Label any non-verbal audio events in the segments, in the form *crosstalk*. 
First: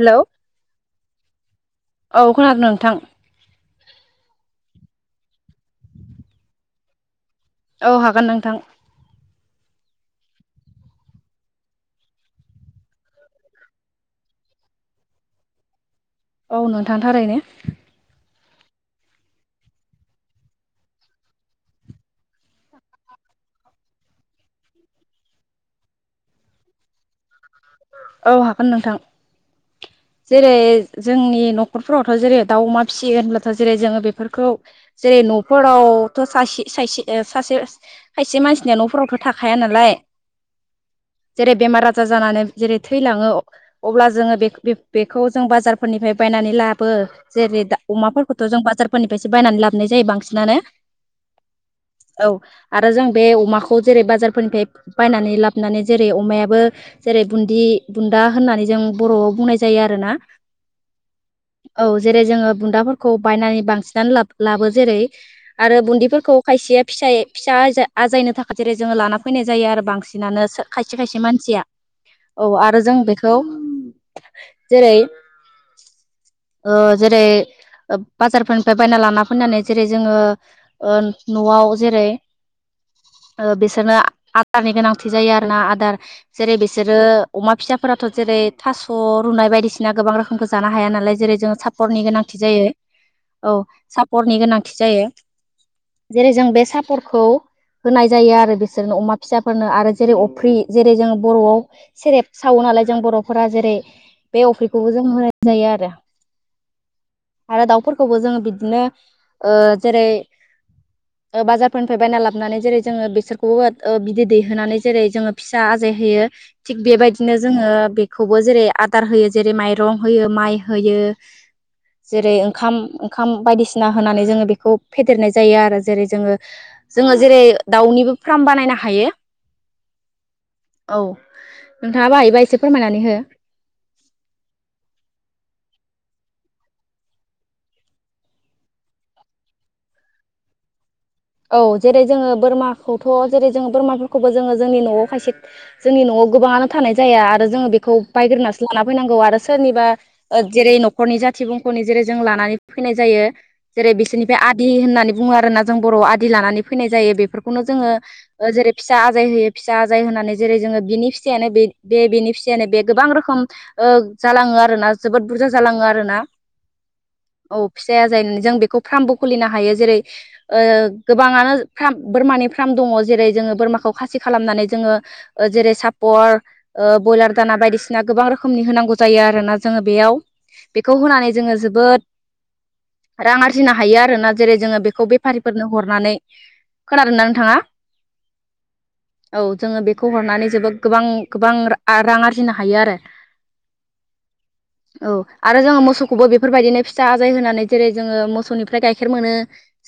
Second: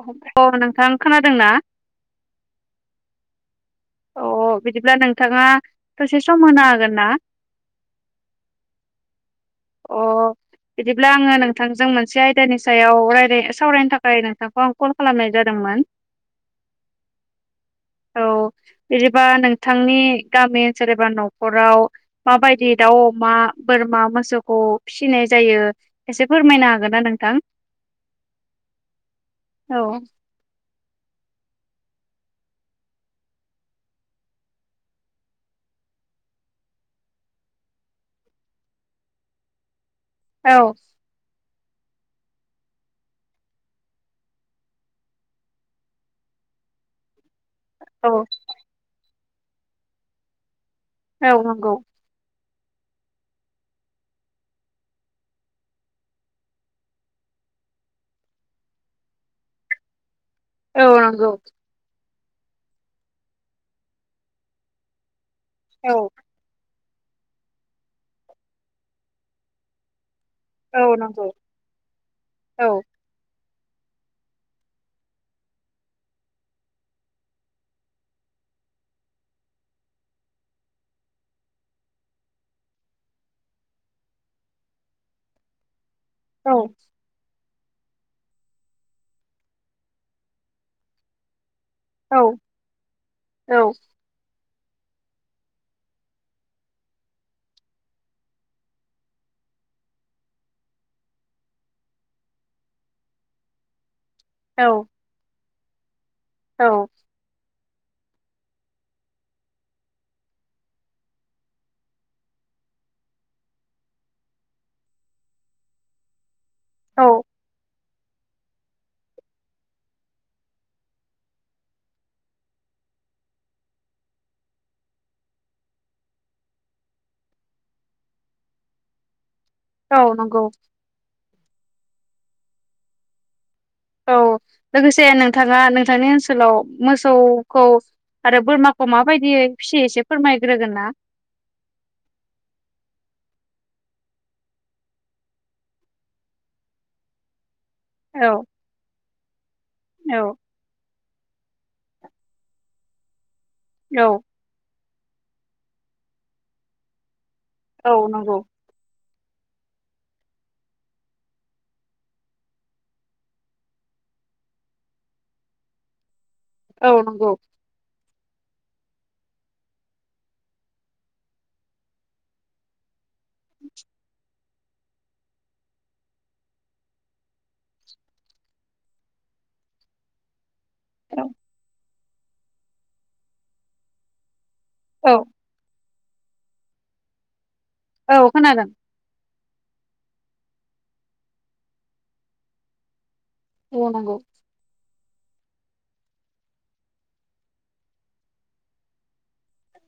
Hello अ नोंथां खोनादों ना औ खोनादों नोंथां अ बिदिब्ला नोंथाङा दसे सम होनो हागोन ना औ हागोन नोंथां अ बिदिब्ला आङो नोंथांजों मोनसे आयदानि सायाव रायलाय सावरायनो थाखाय नोंथांखौ आं कल खालामनाय जादोंमोन मान औ नोंथांथारैनो औ बिदिबा नोंथांनि गामि ओनसोल एबा नखराव माबायदि दाउ अमा बोर मा मोसौखौ फिसिनाय जायो एसे फोरमायनो हागोनना नोंथां औ हागोन नोंथां औ जेरै जोंनि नखरफोरावथ जेरै दाउ अमा फिसियो होनब्लाथ जेरै जोङो बेफोरखौ जेरै न'फोराव नआवथ सासे सायसे ओ सासे खायसे मानसिनिया न'फोरावथ थाखाया नालाय औ जेरै बेमार आजार जानानै जेरै थैलाङो अब्ला जोङो बे बेखौ जों बाजारफोरनिफ्राय बायनानै लाबो जेरै दा औ अमाफोरखौथ जों बाजारफोरनिफायसो बायनानै लाबोनाय जायो बांसिनानो। औ नंगौ। औ आरो जों बे अमाखौ जेरै बाजारफोरनिफ्राय बायनानै लाबोनानै जेरै अमायाबो जेरै बुन्दि बुन्दा होननानै जों बरआव बुंनाय जायो आरो ना। औ नंगौ। जेरै जोङो बुन्दाफोरखौ बायनानै बांसिनानो लाब लाबो जेरै आरो औ बुन्दिफोरखौ खायसे फिसाय फिसा आजायनो थाखाय जेरै जोङो लाना फैनाय जायो आरो बांसिन। बांसिनानो बिदिनो खायसे औ खायसे नंगौ मानसिया औ आरो जों बेखौ खौ जेरै ओ जेरै ओ बाजारफोरनिफाय बायना लाना फैनानै जेरै जोङो नआव जेरै *inaudible* ओ बिसोरनो आदारनि गोनांथि जायो आरोना आदार जेरै औ बिसोरो अमा फिसाफोराथ जेरै थास रुनाय बायदिसिना गोबां रोखोमखौ जानो हाया नालाय जेरै जोङो साफ सापरनि औ गोनांथि जायो औ सापरनि गोनांथि जायो। जेरै जों बे सापरखौ होनाय जायो आरो बिसोरनो अमा फिसाफोरनो आरो जेरै अफ्रि जेरै जोंङो बरआव सेरेब सावो। नालाय जों बरफोरा जेरै बे अफ्रिखौबो जों होनाय जायो आरो। औ आरो दाउफोरखौबो जोङो बिदिनो ओ जेरै ओ बाजारफोरनिफाय बायना लाबनानै जेरै जोङो बेसोरखौबो ओ बिदै दैहोनानै जेरै जोङो फिसा होयो थिग औ बेबायदिनो जोङो बेखौबो जेरै आदार होयो जेरै माइरं होयो माइ होयो। जेरै ओंखाम ओंखाम बायदिसिना होनानै जोङो बेखौ फेदेरनाय जायो आरो जेरै जोङो जोङो जेरै दाउनिबो फ्राम बानायनो हायो। औ नंगौ। नोंथाङा बो हायोबा एसे फोरमायनानै हो। औ लोगोसे नोंथाङा नोंथांनि ओनसोलाव मोसौखौ आरो बोरमाखौ माबायदियै फियो एसे फोरमायग्रोगोन ना? औ जेरै जोङो बोरमाखौथ' जेरै जोङो बोरमाफोरखौबो जोङो जोंनि न'आव खायसे जोंनि न'आव गोबांनो थानाय जाया आरो जों बेखौ औ बायग्रोनासो लाना फैनांगौ आरो सोरनिबा औ जेरै नख खरनि जाथि बुंखनि जेरै जों लानानै फैनाय जायो जेरै औ बिसोरनिफ्राय आदि होनना बुंओ आरोना जों बर'आव आदि लानानै फैनाय जायो बेफोरखौनो औ जोङो नंगौ जेरै फिसा आजाय होयो फिसा आजाय होनानै जेरै जोङो बिनि फिसायानो बे बे बिनि फिसायानो बे गोबां रोखोम ओ जालाङो आरोना जोबोद बुरजा जालाङो आरोना। औ नंगौ। औ फिसाया जों बेखौ फार्मबो खुलिनो हायो जेरै ओ गोबाङानो फार्म बोरमानि फार्म दङ जेरै जोङो बोरमाखौ खासि खालामनानै जोङो ओ जेरै सापर ओ बयलार दाना बायदिसिना गोबां रोखोमनि होनांगौ जायो आ आरोना जोङो बेयाव। बेखौ होनानै जोङो जोबोद रां आरजिनो हायो आरोना। जेरै जोङो बेखौ औ बेफारिफोरनो हरनानै खोनादोंना नोंथाङा? औ खोनादों। औ जोङो बेखौ हरनानै जोबोद गोबां गोबां आ रां आरजिनो हायो आरो। बुंनांगौ। औ आरो जोङो मोसौखौबो बेफोरबायदिनो फिसा आजाय होनानै जेरै जोङो मोसौनिफ्राय गायखेर मोनो।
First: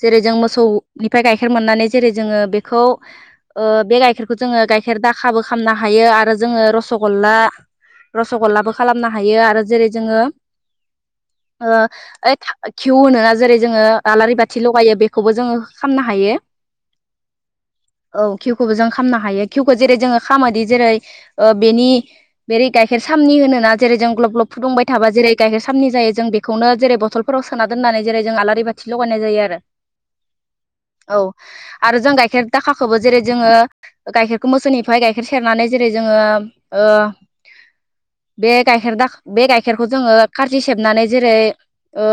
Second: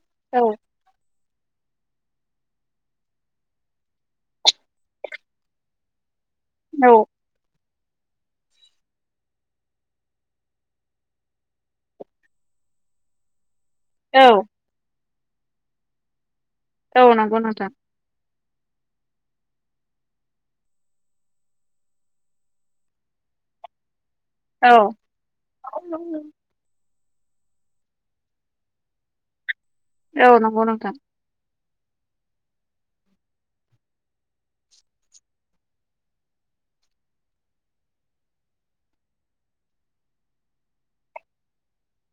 जेरै जों औ मोसौ निफ्राय गायखेर मोननानै जेरै जोङो बेखौ ओ बे गायखेरखौ जोङो गायखेर दाखाबो खालामनो हायो आरो जोङो औ रस'गल्ला रस'गल्लाबो खालामनो हायो आरो जेरै जोङो ओ ऐ खिउ होनो जेरै जोङो आलारि औ बाथि लगायो बेखौबो जोङो खालामनो हायो‌। औ नंगौ नोंथां। औ खिउखौबो जों खालामनो हायो खिउखौ जेरै जोङो खालामोदि जेरै ओ बेनि बेेरै गायखेर सा नि होनोना जेरै जों ग्लब ग्लब औ फुदुंबाय थाबा जेरै गायखेर औ सामनि जायो जों बेखौनो जेरै बटलफोराव सोना दोननानै जेरै जों आलारि बाथि लगायनाय जायो आरो। औ नं औ। आरो जों गायखेर दाखाखौबो जेरै जोङो गायखेरखौ मोसौनिफ्राय गायखेर सेरनानै जेरै जोङो ओ *inaudible* बे गायखेर दा बे गायखेरखौ जोङो खारजि सेबनानै जेरै ओ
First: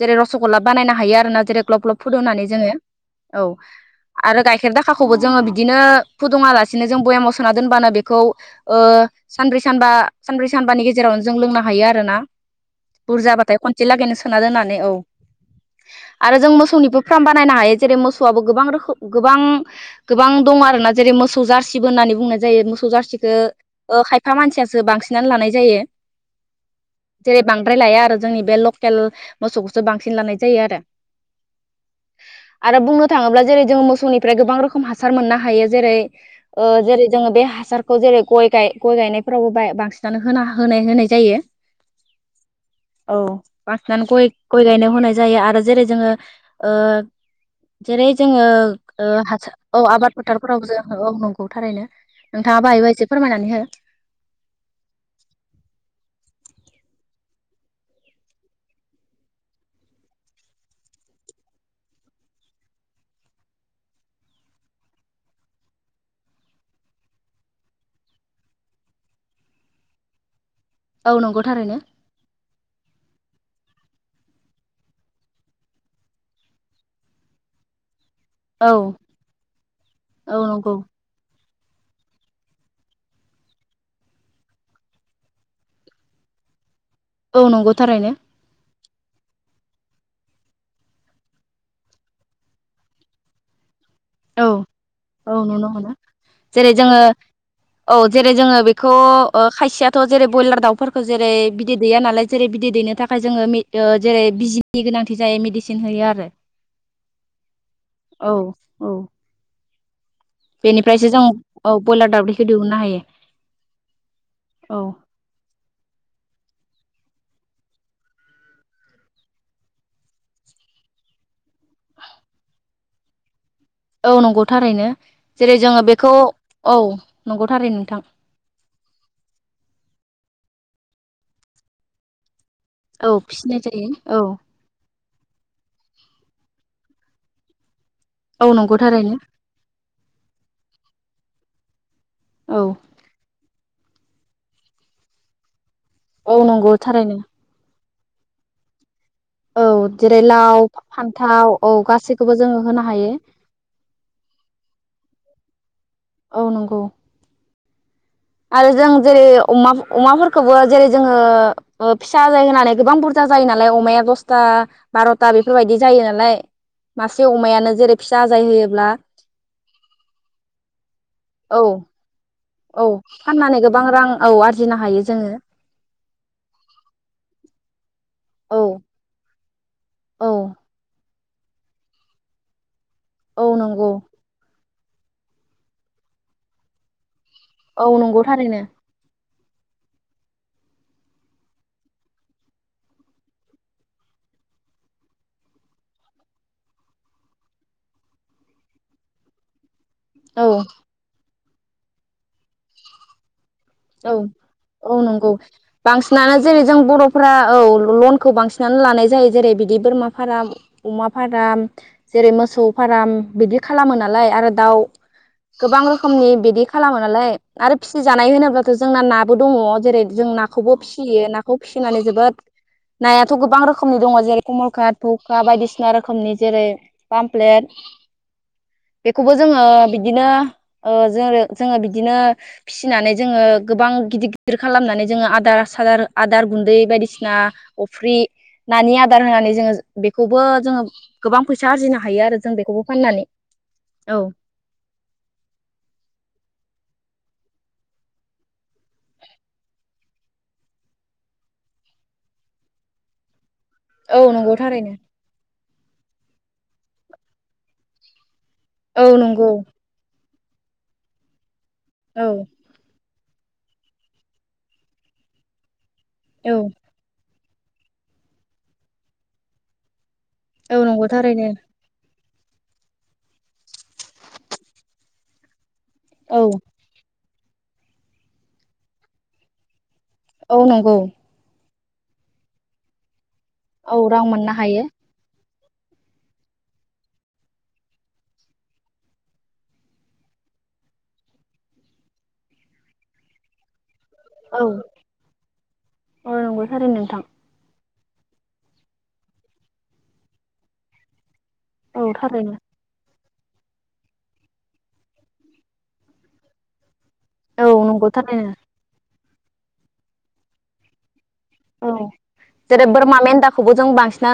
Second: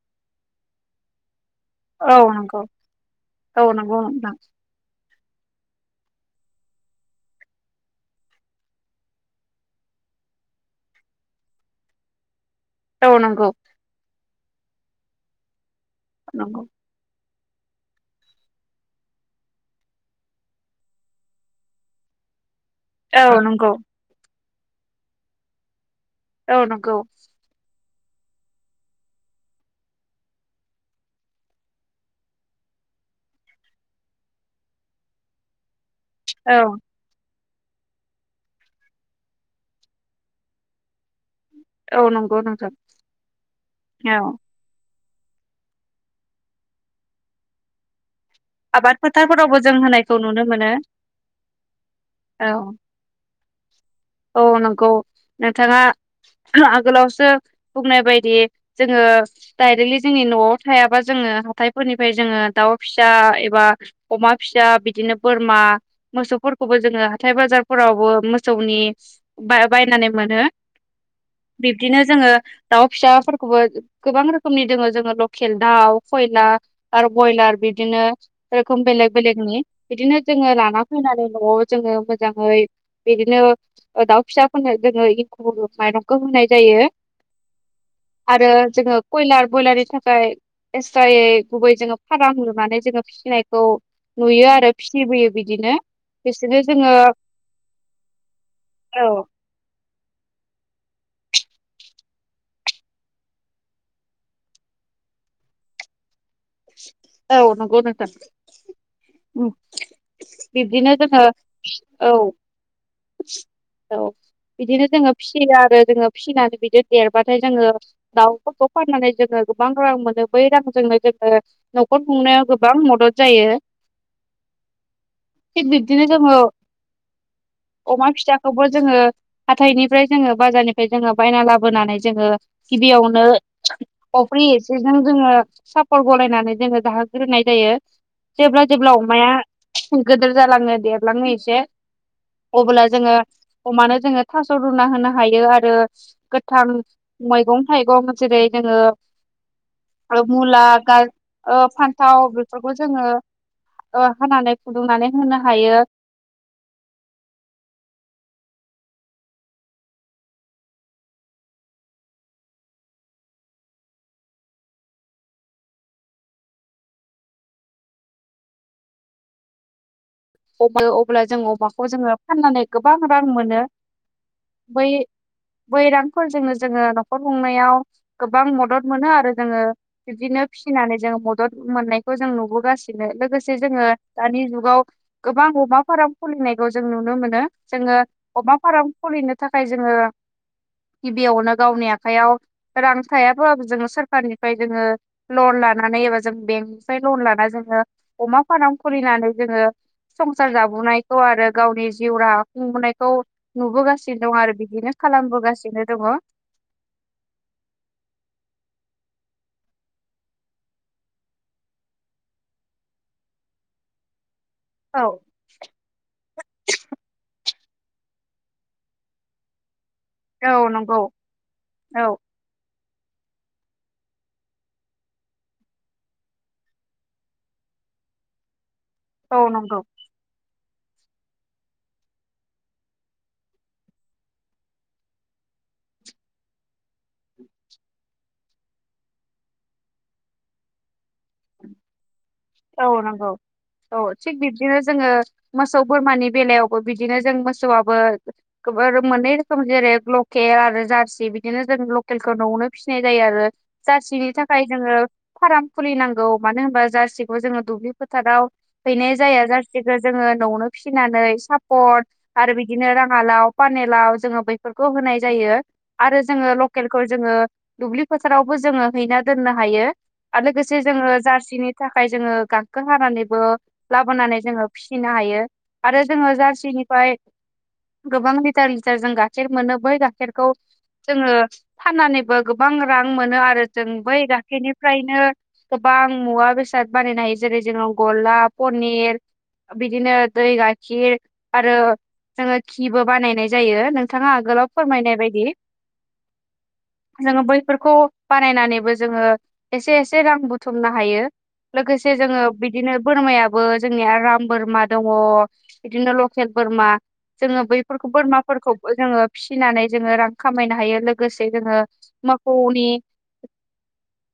जेरै रस'गल्ला बानायनो हायो आरोना जेरै ग्लब ग्लब औ फुदुंनानै नंगौ जोङो औ नंगौ नोंथां आरो गायखेर दाखा खौबो जोंओ बिदिनो फुदुंआलासिनो जोंओ बयामाव सोना दोनबानो बेखौ ओ सानब्रै सानबा आ सानब्रै सानबानि गेजेरावनो जों लोंनो हायो आरोना। औ नंगौ बुरजाबाथाय खनसे लागैनो सोना दोननानै औ आरो जों नंगौ मोसौनिबो फ्राम बा जेरै मोसौआबो गोबां रोखोम गोबां गोबां दङ आरोना जेरै मोसौ जारसिबो होननानै बुंनाय जायो मोसौ सौ औ जारसिखौ नंगौ ओ खायफा मानसियासो बांसिनानो लानाय जायो। औ नंगौ। दा जोंनि बे लकेल मोसौखौसो बांसिन लानाय जायो आरो। आरो बुंनो थाङोब्ला जेरै जोंङ मोसौनिफ्राय गोबां रोखोम हासार मोननो हायो जेरै औ ओ जेरै जोङो बे हा हासारखौ जेरै गया गाय गय गायनायफोरावबो बा-बांसिनानो होना होनाय होनाय जायो। औ नंगौ नोंथां औ बासनानै गय औ गय गायनायाव होनाय जायो आरो जेरै जोङो ओ जेरै जोङो आबाद ओ हासार फोथारफोरावबो जों औ होनायखौ आबाद नुनो फोथारफोरावबो मोनो जों औ नंगौ थारैनो। नोंथाङाबो औ हायोबा एसे फोरमायनानै हो। औ नंगौ नोंथाङा आगोलावसो बुंनाय बायदि जोङो डायरेक्टलि जोंनि न'आव थायाबा जोङो ओ हाथाय फोरनिफाय जोनों दाउ फिसा एबा अमा फिसा बिदिनो बोरमा मोस मोसौफोरखौबो जोंङो हाथाय बाजारफोरावबो मोसौनि। बायनानै मोनो औ नंगौ थारैनो बिब्दिनो जोंङो दाउ फिसाफोरखौबो। गोबां रोखोमनि दङ जोंङो लकेल दाउ खयलार आरो बयलार बिदिनो। औ जेरोखोम बेलेग बेलेगनि बिदिनो औ जोंङो नंगौ लाना फैनानै नआव। जोंङो मोजांङै बिदिनो। दाउ फिसाफोरनो जोंङो एंखुर माइरंखौ होनाय जायो। औ नंगौ थारैनो। बयलार बयलारनि थाखाय एसट्रायै गुबैयै जोंङो फाराम लुनानै जोंङो फिसिनायखौ। औ नुयो आरो फिसिबोयो औ नुनो बिदिनो मोनो बिसोरनो जेरै जोङो जोंङो औ जेरै जोंङो बे। बे औ खायसेयाथ जेरै बयलार दाउफोरखौ। खौ जेरै बिदै दैया नालाय जेरै बिदै दैनो थाखाय जोंङो जेरै बिजिनि गोनांथि जायो मेडिसिन होयो आरो। औ नंगौ नोंथां। औ औ। बिब्दिनो बेनिफ्रायसो जोंङो जों बयलार औ। दावदैखौ दिहुननो हायो औ औ बिदिनो जोंङो फियो आरो जोंङो फिसिनानै बिदिनो। देरबाथाय जोंङो दाउफोरखौ फाननानै जोंङो गोबां रां मोनो बै रांजोंनो जोंङो। नखर खुंनायाव गोबां मदद जायो। औ नंगौ थारैनो जेरै थिग जोंङो बिब्दिनो बेखौ जोङो औ नंगौ। थारैनो नोंथां अमा फिसाखौबो जोंङो हाथायनिफ्राय जोंङो। बाजारनिफ्राय जोंङो बायना लाबोनानै जोंङो औ गिबियावनो फिसिनाय जायो औ अफ्रि एसे। जों जोंङो सापर्ट गलायनानै जोंङो जाहोग्रोनाय जायो। औ जेब्ला नंगौ जेब्ला थारैनो अमाया गिदिर जालांङो देरलांङो एसे। औ अब्ला जोंङो अमानो जोंङो थास रुना होनो हायो आरो। औ गोथां नंगौ थारैनो मैगं थाइगं जेरै जोंङो। औ जेरै लाव मुला गाज फान्थाव ओ औ फान्थाव गासैखौबो जोङो बेफोरखौ होनो जोंङो। हायो ओ होनानै फुदुंनानै होनो हायो। औ नंगौ आरो जों जेरै अमा अमाफोरखौबो जेरै जोंङो फिसा जायो होननानै गोबां बुरजा। जायो नालाय अमाया दसथा बारथा बेफोरबायदि जायो नालाय। मासे अमायानो जेरै फिसा आजाय होयोब्ला। अमा अब्ला जों औ अमाखौ जोंङो फाननानै औ गोबां रां मोनो। फाननानै गोबां रां औ आरजिनो बै हायो जोङो बै रांफोरजोंनो जोंङो नखर खुंनायाव। गोबां औ मदद मोनो आरो जोंङो औ बिदिनो फिसिनानै जोंङो मदद मोननायखौ जों नुबोगास सिनो औ लोगोसे जोंङो नंगौ दानि जुगाव गोबां अमा फार्म खुलिनायखौ जों नुनो मोनो। औ ज्ङो नंगौ अमा थारैनो फार्म खुलिनो थाखाय जोंङो। गिबियावनो गावनि आखयाव रां थायाबो जोंङो सरखारनिफ्राय जोंङो लन। लानानै एबा जों बेंकनिफ्राय लन लाना जोंङो अमा फार्म खुलिनानै जोंङो। औ संसार जाबोनायखौ आरो गावनि जिउ राहा खुंबोनायखौ औ नुबोगासिनो दं आरो। औ बिदिनो नंगौ खालामबोगासिनो दङ बांसिनानो जेरै जों बरफोरा औ लनखौ बांसिनानो लानाय। जायो जेरै बिदि बोरमा फार्म अमा फार्म जेरै मोसौ फार्म बिदि खालामो नालाय आरो। दाउ औ गोबां रोखोमनि बिदि खालामो नालाय आरो फिसि जानाय होनोबा जोंना नाबो दङ जेरै जों औ नाखौबो नंगौ फिसियो नाखौ फिसिनानै औ जोबोद। नायाथ गोबां रोखोमनि दङ जेरै कमलकात भखुवा बायदिसिना रोखोमनि जेरै पामफ्लेट। *inaudible* बेखौबो औ जोंङो नंगौ बिदिनो ओ जोंङो बिदिनो फिसिनानै जोंङो। गोबां गिदिर गिदिर खालामनानै जोंङो आदार सादार आदार गुन्दै बायदिसिना अफ्रि। नानि आदार होनानै जोंङो बेखौबो जोंङो गोबां फैसा आरजिनो हायो आरो। जों बेखौबो औ फाननानै नंगौ औ थिग बिबदिनो जोंङो मोसौ बोरमानि बेलायावबो बिद बिदिनो जों मोसौआबो मोननै रोखोम जेरै लकेल आरो जारसि बिदिनो जों लक लकेलखौ नआवनो फिसिनाय जायो आरो। औ जारसिनि नंगौ थाखाय थारैनो जोंङो फार्म खुलिनांगौ मानो होनबा जारसिखौ जोंङो दुब्लि फोथाराव। औ हैनाय जाया नंगौ जासिखौ जोङो न'आवनो फिसिनानै सापट औ आरो बिदिनो राङालाव पानेलाव जोङो बैफोरखौ होनाय जायो आरो जोङो औ लकेलखौ जोङो। दुब्लि फोथारावबो जोङो हैना दोननो हायो आरो औ लोगोसे नंगौ जोङो थारैनो जारसिनि थाख जोङो गांखो हानानैबो लाबोनानै जोङो फिसिनो हायो। आरो जोङो औ जारसिनिफ्राय गोबां लिटार लिटार जों गाइखेर मोनो बै गा केरखौ औ नंगौ जोङो फाननानैबो गोबां रां मोनो आर रो जों औ बै रां मोननो हायो गाखेरनिफ्रायनो गोबां मुवा बेस साथ बानायनो हायो जेरै जोंङो गला पनिर बिदिनो दै गाइखिर आरो जोङो खि बो बानायनाय जायो नों नोंथाङा औ आगोलाव फोरमायनाय बायदि औ नंगौ थारैनो नोंथां जोङो बैफोरखौ। बानायनानैबो जोङो एसे एसे रां बुथुमनो हायो औ लोगोसे जोङो थारैनो बिदिनो बोरमायाबो जोंनिया राम बोरमा दङ बिदिनो लकेल बोरमा। जोङो औ नंगौ बैफोरखौ थारैनो बोरमाफोरखौ जोङो फिसिनानै जोङो रां खामायनो हायो लोग औ जेरै बोरमा मेन्दाखौबो जों बांसिना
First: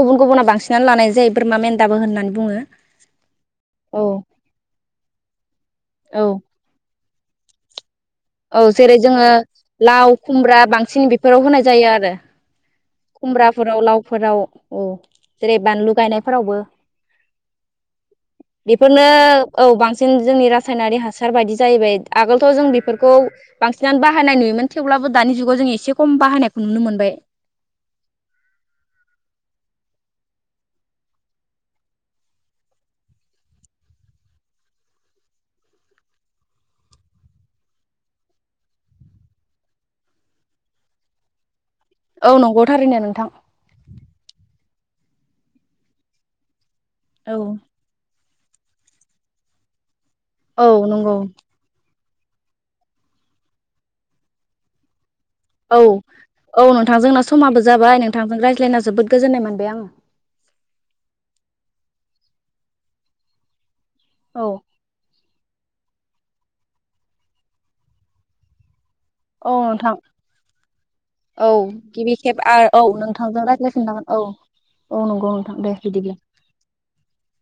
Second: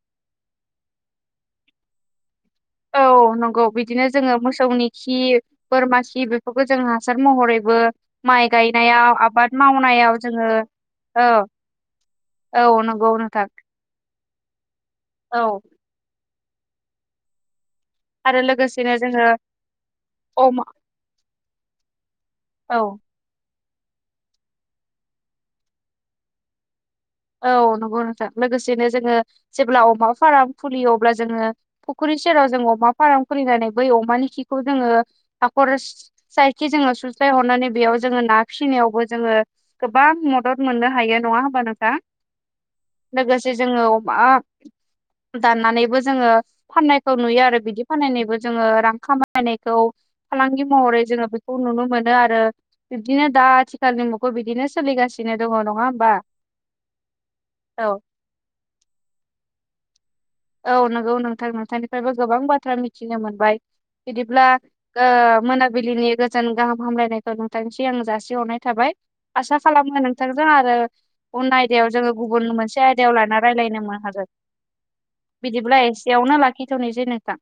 गुबुन गुबुन बांसिन लानाय जायो बोरमा मेन्दाबो होननानै बुङो। औ नंगौ औ बिदिनो जोङो मोसौनि खि बोरमा औ खि बेफोरखौ जोंङो। हासार महरैबो माइ औ जेरै गायनायाव जोङो आबाद लाव मावनायाव जोङो खुमब्रा बांसिन औ। बेफोराव होनाय जायो औ नोंगौ नोंथां। फोराव औ जेरै औ बानलु गायनायफोरावबो। आरो लोगोसेनो बेफोरनो जोङो औ बांसिन जोंनि अमा रासायनारि हासार बायदि जाहैबाय आगोलथ' जों औ बेफोर बांसिनानो बाहायनाय नुयोमोन थेवब्लाबो दानि जुगाव जों एसे खम बाहायनायखौ नुनो मोनबाय। औ नंगौ नोंथां लोगोसेनो जोङो जेब्ला अमा फार्म फुलियो अब्ला जोङो फुख्रि सेराव जों अमा फार्म खुलिनानै बै अमानि खिखौ जोङो हाखर साइखि जों सु स्लाय हरनानै बेयाव जोङो ना फिसिनायावबो जोङो गोबां मदद मोननो हायो नङा होमबा नोंथां। औ नंगौ थारैनो नोंथां लोगोसे जोङो अमा दाननानैबो जोङो फाननायखौ नुयो आरो। बिदि फाननायनिबो जोङो रां खामायनायखौ फालांगि औ महरै नंगौ जोङो बेखौ नुनो मोन ओ आरो बिदिनो दा आथिखालनि मुगायाव बिदिनो सोलिगासिनो दङ नङा औ होमबा। औ नोंथां जोंना समाबो औ जाबाय नोंथांजों रायज्लायना जोबोद गोजोननाय मोनबाय आङो। औ नंगौ नोंथां नोंथांनिफ्रायबो गोबां बाथ्रा मिथिनो मोनबाय। बिदिब्ला औ ओ मोनाबिलिनि गोजोन गाहाम हामलायनायखौ नोंथांनिस आं जासिहरनाय थाबाय। औ आसा नोंथां खालामो नोंथांजों आरो औ उन आयदायाव जोङो गिबि खेब गुबुन आरो औ मोनसे आयदायाव लाना नोंथांजों रायज्लायनो मो रायज्लायफिनजागोन औ हागोन। औ नं बिदिब्ला एसेयावनो लाखिथ'नोसै नोंथां।